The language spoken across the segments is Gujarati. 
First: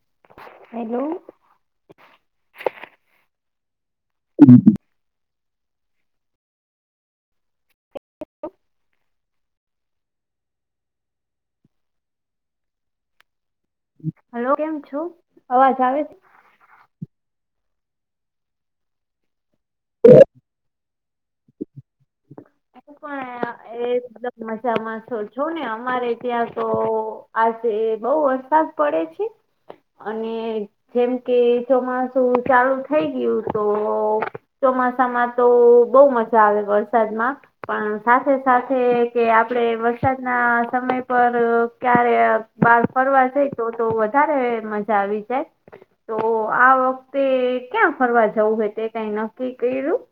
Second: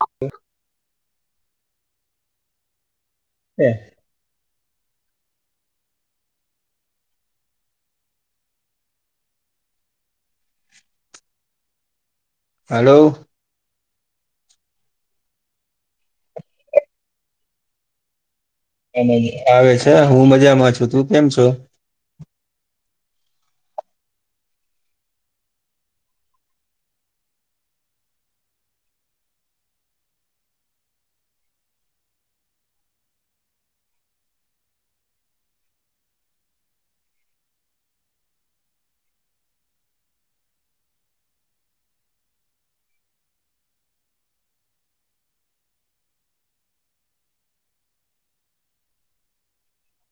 ઓકે. હેલો! [unintelligible] [unintelligible] હલો! હલો કેમ છો? અવાજ આવે‌ છે? આવે છે. હું મજામાં છું. તું કેમ છો? હું પણ અહીંયા. એ દમ મજામાં છો. છો ને? અમારે ત્યાં તો આજે બઉ વરસાદ પડે છે. અને જેમ કે ચોમાસું ચાલુ થઈ ગયું તો ચોમાસામાં તો બહુ મજા આવે વરસાદમાં. પણ સાથે-સાથે કે, આપડે વરસાદના સમય પર ક્યારે બહાર ફરવા જઈ તો તો, વધારે મજા આવી જાય. તો આ વખતે ક્યાં ફરવા જવું હોય? તે કઈ નક્કી કર્યું?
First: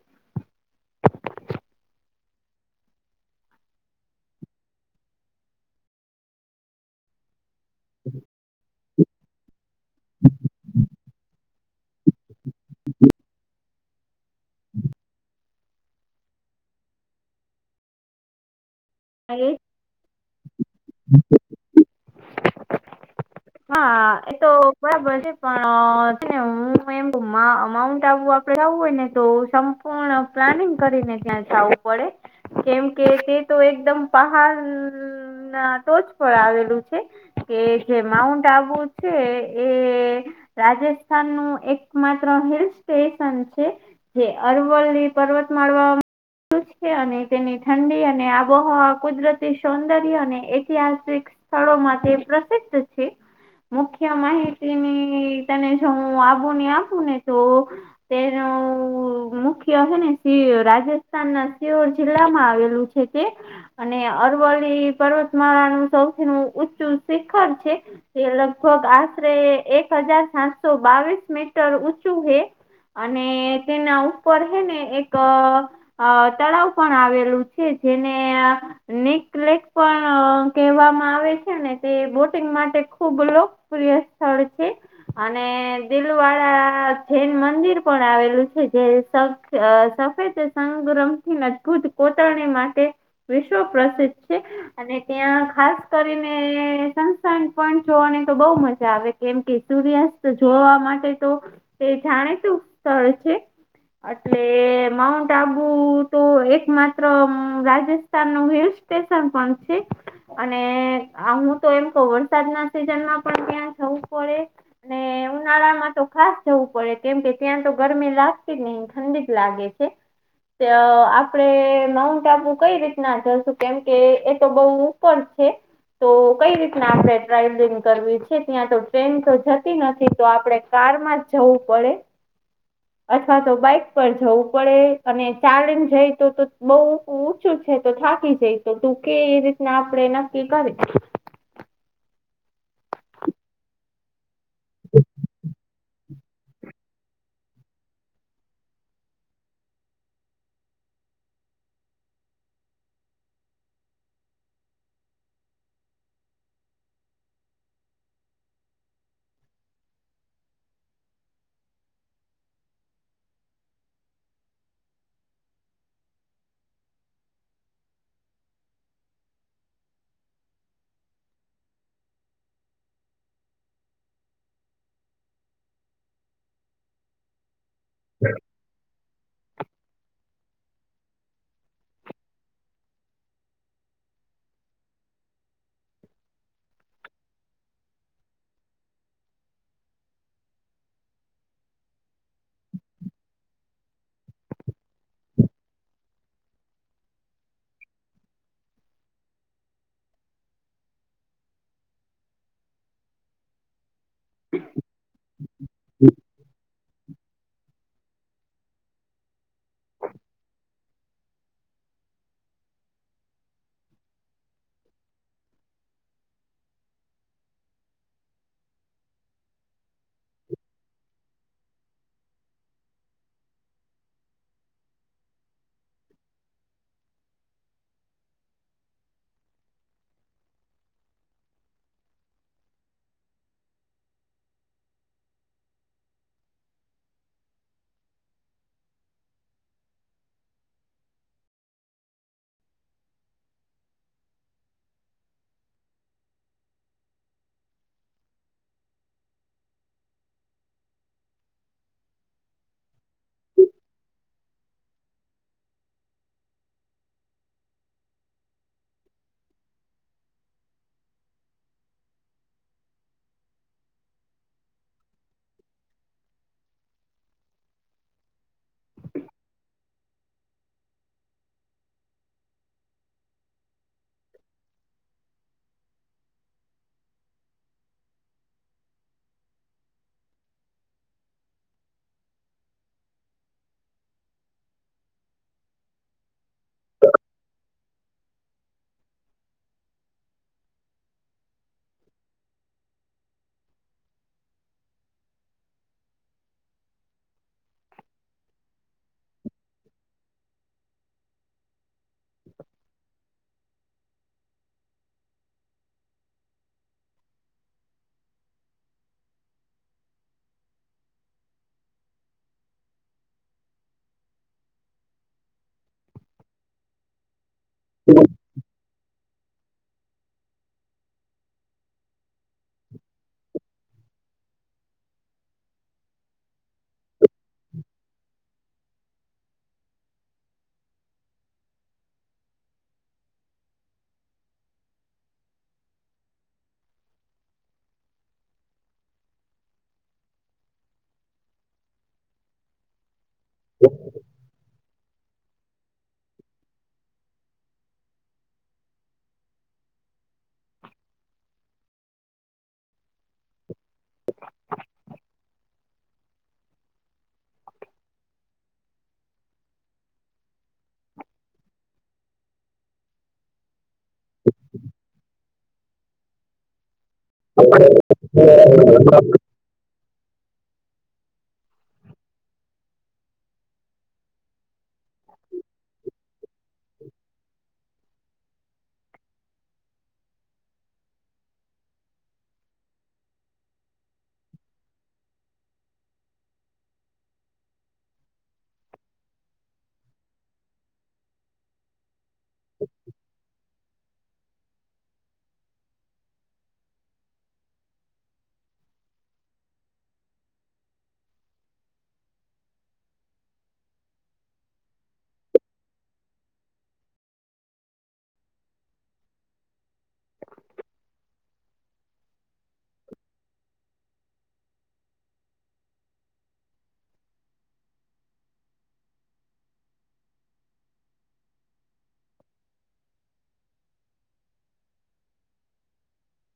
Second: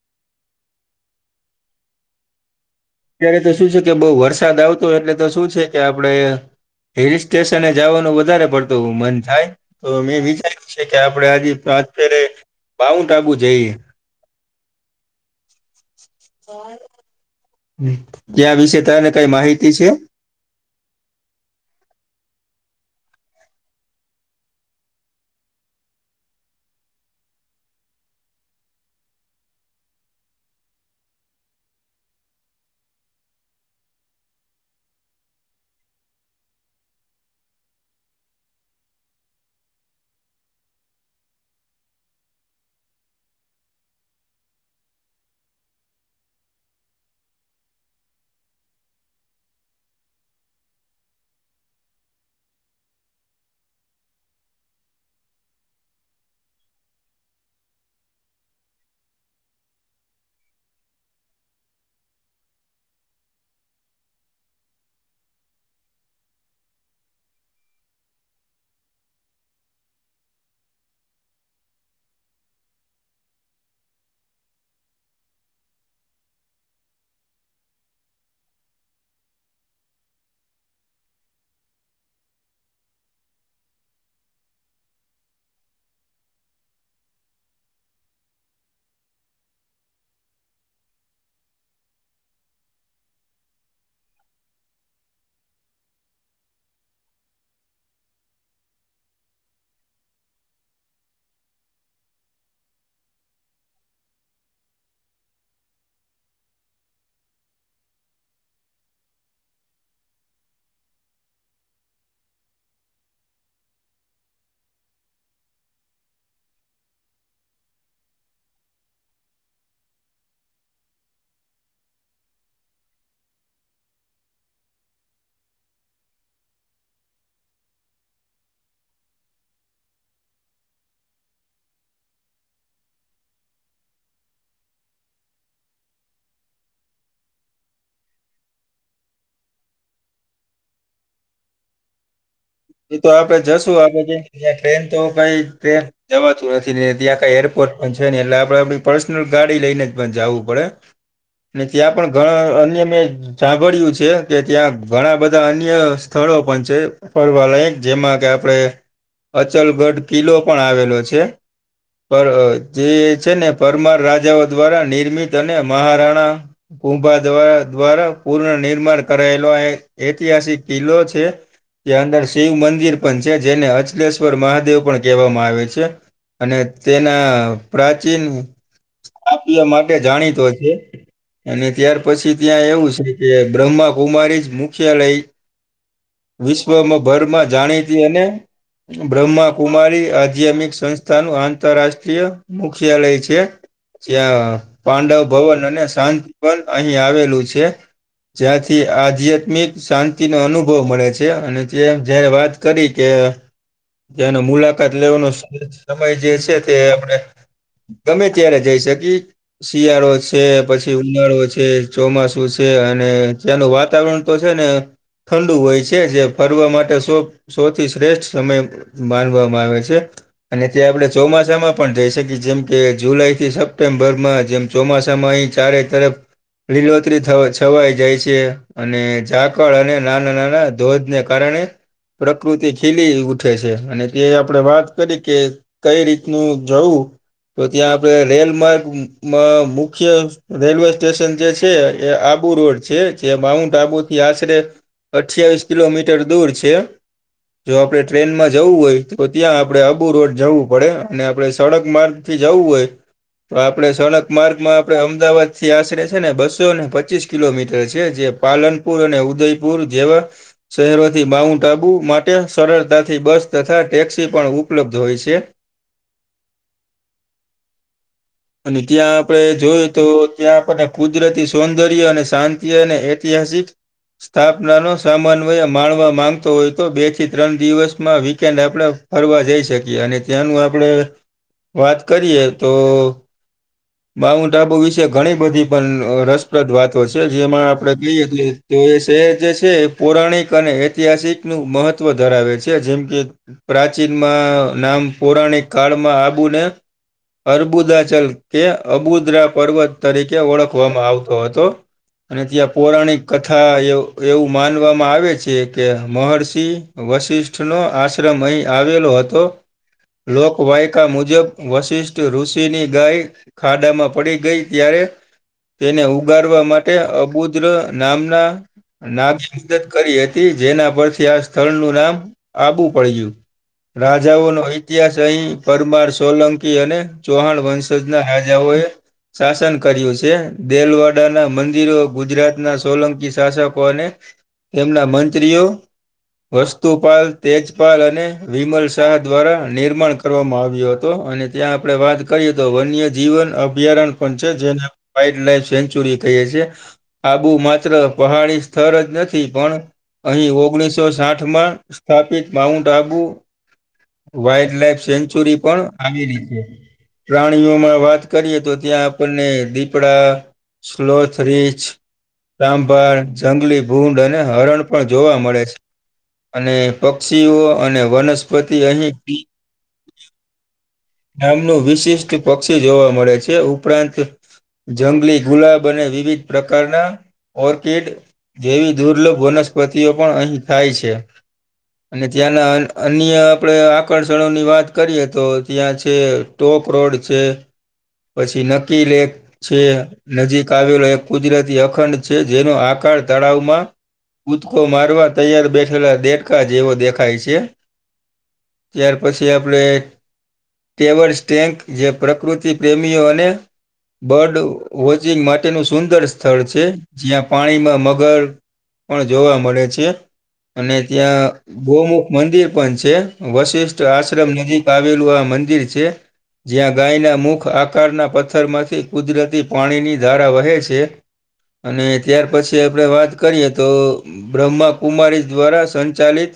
અત્યારે તો શું છે કે, બઉુ વરસાદ આવતો એટલે તો શું છે કે આપડે હિલ સ્ટેશને જવાનું વધારે પડતું મન થાય. તો મેં વિચાર્યું છે કે, આપડે આજે પ્રારથરે માઉન્ટ આબુ જઈએ. [unintelligible] ત્યાં વિશે તને કઈ એ માહિતી છે? [inaudible] હા એ તો બરાબર છે. પણ છેને હું એમ માઅ માઉન્ટ આબુ પડાવવુ હોય ને તો, સંપૂર્ણ પ્લાનિંગ કરીને ત્યાં જાવું પડે. કેમ કે, તે તો એકદમ પહાડ ના ટોચ પર આવેલું છે. કે જે માઉન્ટ આબુ છે એ રાજસ્થાન નું એક માત્ર હિલ સ્ટેશન છે. જે અરવલ્લી પર્વતમાળમા આવેલું છે, અને તેની ઠંડી અને આપ બહુ કુદરતી સૌંદર્ય અને ઐતિહાસિક સ્થળોમાં તે પ્રસિદ્ધ છે. મુખ્ય માહિતીની તને જો હું આબુની આપું ને તો તેનું મુખ્ય હે ને સિ રાજસ્થાન ના સિવર જિલ્લા માં આવેલું છે. છે અને અરવલ્લી પર્વતમાળા નું સૌથી નું ઊંચું શિખર છે. એ લગભગ આશરે એક હજાર સાતસો બાવીસ મીટર ઊંચું હે. અને તેના ઉપર હે ને એક અ તળાવ પણ આવેલું છે જેને આ [unintelligible] પણ અ કહેવામાં આવે છે ને તે બોટિંગ માટે ખુબ લોકપ્રિય સ્થળ છે. અને દિલવાળ જૈન મંદિર પણ આવેલું છે જે શક અ સફેદ સંગ્રમથી રંગ અદભૂત કોતર માટે તે વિશ્વ પ્રસિદ્ધ છે. અને ત્યાં ખાસ કરીને સંસન પણ જોવાની તો બહું મજા આવે. કેમ કે સૂર્યાસ્ત જોવા માટે તો તે જાણીતું સ્થળ છે. એટલે માઉન્ટ આબુ તો એક માત્ર રાજસ્થાન નું હિલ સ્ટેશન પણ છે. અને હું તો એમ કહું વરસાદ ના સિઝન માં પણ ત્યાં જવું પડે. ને ઉનાળા માં તો ખાસ જવું પડે કેમ કે ત્યાં તો ગરમી લાગતી જ નહી ઠંડી જ લાગે. કે આપડે નવું [unintelligible] કઈ રીતના જશુ કેમ કે એ તો બઉ ઉપર છે. તો કઈ રીતના આપણે ટ્રાવલિંગ કરવી છે ત્યાં તો ટ્રેન તો જતી નથી તો આપણે કારમાં જ જવું પડે. અથવા તો બાઈક પર જવું પડે અને ચલેન જાય તો તો બઉ બહુ ઊંચું છે તો થાકી જઈ તો તું કે એ રીતના આપણેે નક્કી કરી. એ તો આપડે જશું આપડે ટ્રેન તો કઈ ટ્રેન જવાતું નથી ને ત્યાં કાઈ એરપોર્ટ પણ છે ને એટલે આપણે આપણી પર્સનલ ગાડી લઈને જ પણ જું પડે. ને ત્યાં પણ ઘણા અન્ય મેં સાંભળિયું છે કે ત્યાં ઘણા બધા અન્ય સ્થળો પણ છે. ફરવાલાયક જેમાં કે આપડે અચલગઢ કિલ્લો પણ આવેલો છે. પર જે છે ને પરમાર રાજાઓ દ્વારા નિર્મિત અને મહારાણા કુંભા દ દ્વારા પૂર્ન નિર્માણ કરાયેલો ઐતિહાસિક કિલ્લો છે. તેયા ના અંદર શિવ મંદિર પણ છે જેને અચલેશ્વર મહાદેવ પણ કહેવામાં આવે છે. અને તેના પ્રાચીન સભ્ય માટે જાણીતો છે. અને ત્યાર પછી ત્યાં એવું છે કે બ્રહ્માકુમારી જ મુખ્યાલય વિશ્વમાં ભરમાં જાણીતી અને બ્રહ્માકુમારી આધ્યાત્મિક સંસ્થાનું આંતરરાષ્ટ્રીય મુખ્યાલય છે. જ્યાં પાંડવ ભવન અને શાંતિ પણ અહીં આવેલું છે. જ્યાંથી આધ્યાત્મિક શાંતિનો અનુભવ મળે છે. [unintelligible] અને જે જયારે વાત કરી કે જેનો મુલા તકાત લેવાનો સમય જે છે તે આપણે ગમે ત્યારે જઈ શકીએ. શિયાળો છે પછી ઉનાળો છે ચોમાસું છે અને ત્યાંનું વાતાવરણ તો છે ને ઠંડુ હોય છે. કે જે ફરવા માટે સો સૌથી શ્રેષ્ઠ સમય માનવામાં આવે છે. અને જે આપણે ચોમાસામાં પણ જઈ શકીએ જેમ કે જુલાઈ થી સપ્ટેમ્બરમાં જેમ ચોમાસામાં અહીં ચારે તરફ લીલોતરી છવાઈ જાય છે અને ઝાકળ અને નાના નાના ધોજને કારણે પ્રકૃતિ ખીલી ઉઠે છે અને તે આપણે વાત કરી કે કઈ રીતનું જવું તો ત્યાં આપણે રેલ માર્ગ માં મુખ્ય રેલવે સ્ટેશન જે છે. એ આબુ રોડ છે જે માઉન્ટ આબુથી આશરે અઠ્યાવીસ કિલોમીટર દૂર છે. જો આપડણે ટ્રેનમાં જવું હોય તો ત્યાં આપડે અબુ રોડ જવું પડે અને આપડે સડક માર્ગ થી જવું હોય તો આપણે સડક માર્ગમાં આપણે અમદાવાદ થી આશરે છે ને બસો ને પચીસ કિલોમીટર છે જે પાલનપુર અને ઉદયપુર જેવા શહેરોથી માઉન્ટ આબુ માટે સરળતાથી બસ તથા ટેક્સી પણ ઉપલબ્ધ હોય છે. અને ત્યાં આપણે જોયએ તો ત્યાં આપણને કુદરતી સૌંદર્ય અને શાંતિ અને ઐતિહાસિક સ્થાપના નો સમન્વય માણવા માંગતો હોય તો બે થી ત્રણ દિવસમાં વીકેન્ડ આપણે ફરવા જઈ શકીએ અને ત્યાંનું આપણે વાત કરીએ તો માઉન્ટઆબુ વિશે ઘણી બધી પણ રસપ્રદ વાતો છે જેમાં આપડે કહીએ તો તો એ શહેર જે છે પૌરાણિક અને ઐતિહાસિક નું મહત્વ ધરાવે છે જેમ કે પ્રાચીનમાં નામ પૌરાણિક કાળમાં આબુને અરબુદા ચલ કે અબુદ્રા પર્વત તરીકે ઓળખવામાં આવતો હતો. અને ત્યાં પૌરાણિક કથા એ એવું માનવામાં આવે છે કે મહર્ષિ વશિષ્ઠનો આશ્રમ અહીં આવેલો હતો. લોકવાયકા મુજબ વશિષ્ઠ ઋષિની ગાય ખાડામાં પડી ગઈ ત્યારે તેને ઉગારવા માટે અબુદ્ર નામના નાભી મદત કરી હતી જેના પરથી આ સ્થળનું નામ આબુ પડયું. રાજાઓનો ઇતિહાસ અહીં પરમાર, સોલંકી અને ચૌહાણ વંશ શ જ ના રાજાઓએ શાસન કર્યું છે દેલવાડા ના મંદિરો ગુજરાત ના સોલંકી શાસકો અને તેમના મંત્રીઓ વસ્તુપાલ તેજપાલ અને વિમલ શાહ દ્વારા નિર્માણ કરવામાં આવ્યો હતો અને ત્યાં આપણે વાત કરીએ તો વન્ય જીવન અભ્યારણ્ય પણ છે જેને વાઈલ્ડ લાઈફ સેન્ચુરી કઈએ છીએ આબુ માત્ર પહાડી સ્થળ જ નથી પણ અહીં ઓગણીસો સાઠ માં સ્થાપિત માઉન્ટઆબુ વાઈલ્ડ લાઈફ સેન્ચુરી પણ આવેલી છે. પ્રાણીઓમાં વાત કરીએ તો ત્યાં આપણને દીપડા સ્લોથ રિચ તામ્બર જંગલી ભૂંડ અને હરણ પણ જોવા મળે છે અને પક્ષીઓ અને વનસ્પતિ અહીં નામનું વિશિષ્ટ પક્ષી જોવા મળે છે ઉપરાંત જંગલી ગુલાબ અને વિવિધ પ્રકારના ઓરગે જેવી દુર્લભ વનસ્પતિઓ પણ અહીં થાય છે. અને ત્યાંના અન અન્ય આપણે આકર્ષણોની વાત કરીએ તો ત્યાં છે ટોક રોડ છે પછી નકીલેક છે નજીક આવેલો એક કુદરતી અખંડ છે જેનો આકાર તળાવમાં કૂદકો મારવા તૈયાર બેઠેલા દેડકા જેવો દેખાય છે. ત્યાર પછી આપડે ટેવર્સ ટેન્ક જે પ્રકૃતિ પ્રેમીઓ અને બર્ડ વોચિંગ માટેનું સુંદર સ્થળ છે જ્યાં પાણીમાં મગર પણ જોવા મળે છે અને ત્યાં ગૌમુખ મંદિર પણ છે વશિષ્ઠ આશ્રમ નજીક આવેલું આ મંદિર છે. જ્યાં ગાયના મુખ આકારના પથ્થરમાંથી કુદરતી પાણીની ધારા વહે છે. અને ત્યાર પછી આપડે વાત કરીએ તો બ્રહ્માકુમારી દ્વારા સંચાલિત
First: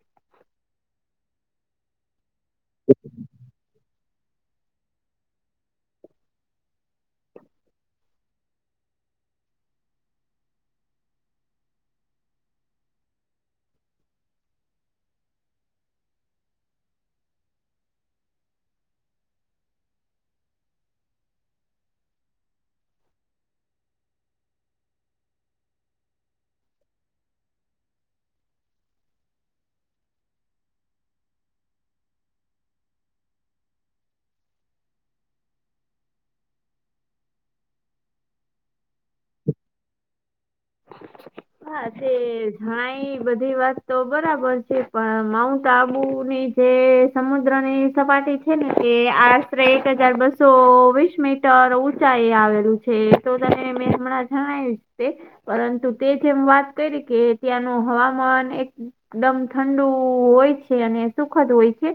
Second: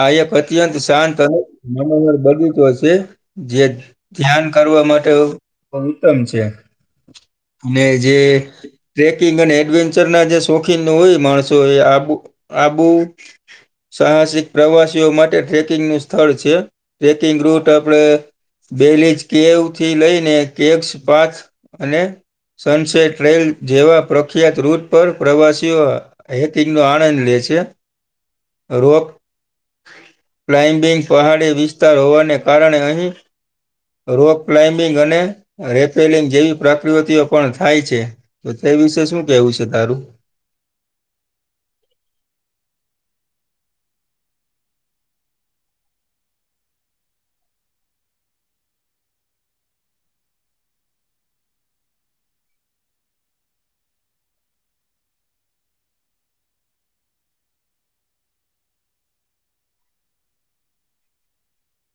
આ એક અત્યંત શાંત અને મનોહર બગીચો છે જે જ ધ્યાન કરવા માટે ઉત્તમ છે ને જે ટ્રેકિંગ અને એડવેન્ચર ના જે શોખીન હોય માણસો એ આ આબુ સાહસિક પ્રવાસીઓ માટે ટ્રેકિંગ નું સ્થળ છે ટ્રેકિંગ રૂટ આપડે બેલીજ કેવ થી લઈને કેક્સ પાથ અને સનસેટ રેલ જેવા પ્રખ્યાત રૂટ પર પ્રવાસીઓ હથીંગ નો આનંદ લે છે રોક. ક્લાઇમ્બિંગ પહાડી વિસ્તાર હોવાને કારણે અહીં. રોક ક્લાઇમ્બિંગ અને રેપેલિંગ જેવી પ્રકૃતિઓ પણ થાય છે. તો તે વિશે શું કેવું છે તારું. [inaudible] હા તે જણાય બધી વાત તો બરાબર છે પણ માઉન્ટ આબુ ની જે સમુદ્ર ની સપાટી છે ને કે આશરે એક હજાર બસો વીસમી તર ઊંચા એ આવેલું છે તો તમે મેં હમણાં જણાવ્યું તે પરંતુ તે જેમ વાત કરી કે ત્યાંનું હવામાન એક એકદમ ઠંડુ હોય છે અને સુખદ હોય છે.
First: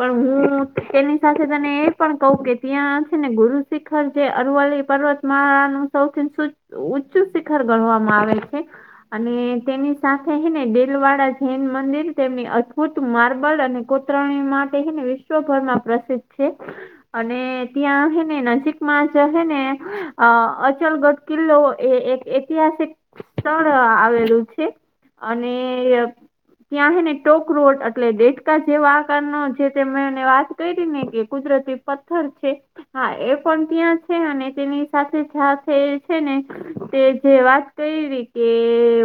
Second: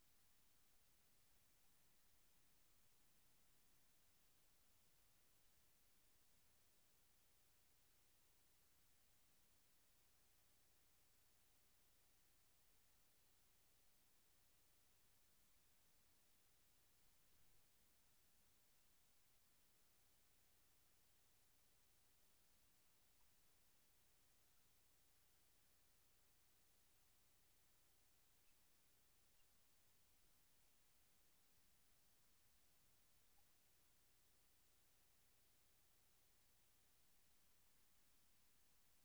પણ હું તેની સાથે તને એ પણ કહું કે ત્યાં છે ને ગુરુ શિખર જે અરવલ્લી પર્વત મહા નું સૌથી ઉચચ [unintelligible] ગણવામાં આવે છે. અને તેની સાથેને ડેલવાડા જૈન મંદિર તેમની અદભુત માર્બલ અને કો ત્રણે માટે હે ને વિશ્વભર માં પ્રસિદ્ધ છે. અને ત્યાં હે ને નજીકમાં જ છે ને આ અચલગઢ કિલ્લો એ એક ઐતિહાસિક સ્થળ આવેલું છે અને ત્યાં હે ને ટોક રોટ એટલે દેટકા જેવા આકારનો જે મેને વાત કરી ને કે કુદરતી પથ્થર છે. હા એ પણ ત્યાં છે અને તેની સાથે જા છે ને તે જે વાત કરીવી કે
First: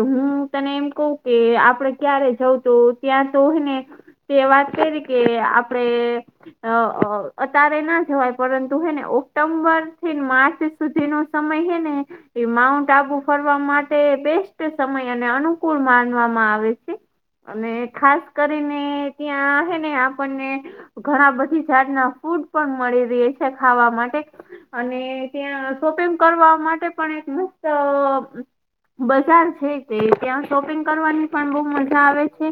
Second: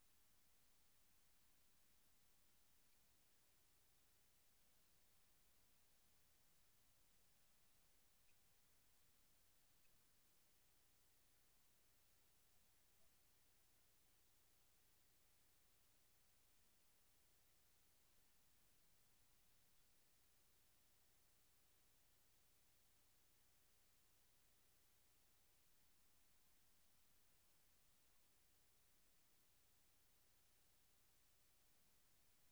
હું તને એમ કવુ કે આપડે ક્યારે જઉ તો ત્યાં તો હે ને તે વાત કરી કે આપડે આ અ અત્યારે ના જવાય પરંતુ હેને ઓક્ટોમ્બર થી માર્ચ સુધી નો સમય હે ને એ માઉન્ટ ટાબુ ફરવા માટે બેસ્ટ સમય અને અનુકૂળ માનવામાં આવે છે. અને ખાસ કરીને ત્યાં હે ને આપણને ઘણા બધી જાતના ફૂડ પણ મળી રહે છે ખાવા માટે. અને ત્યાં શોપિંગ કરવા માટે પણ એક મસ્ત બજાર છે તે ત્યાં શોપિંગ કરવાની પણ બહુ મજા આવે છે.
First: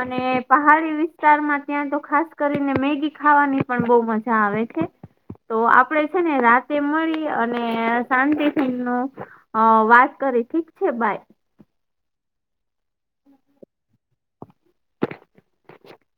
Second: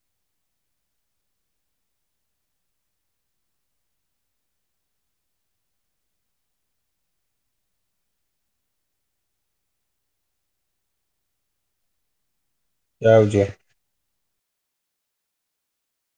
અને પહાડી વિસ્તારમાં ત્યાં તો ખાસ કરીને મેગી ખાવાની પણ બહુ મજા આવે છે. તો આપડે છે ને રાતે મળી અને શંતિ તી નું હ વાત કરી ઠીક છે બાય. [unintelligible] [inaudible]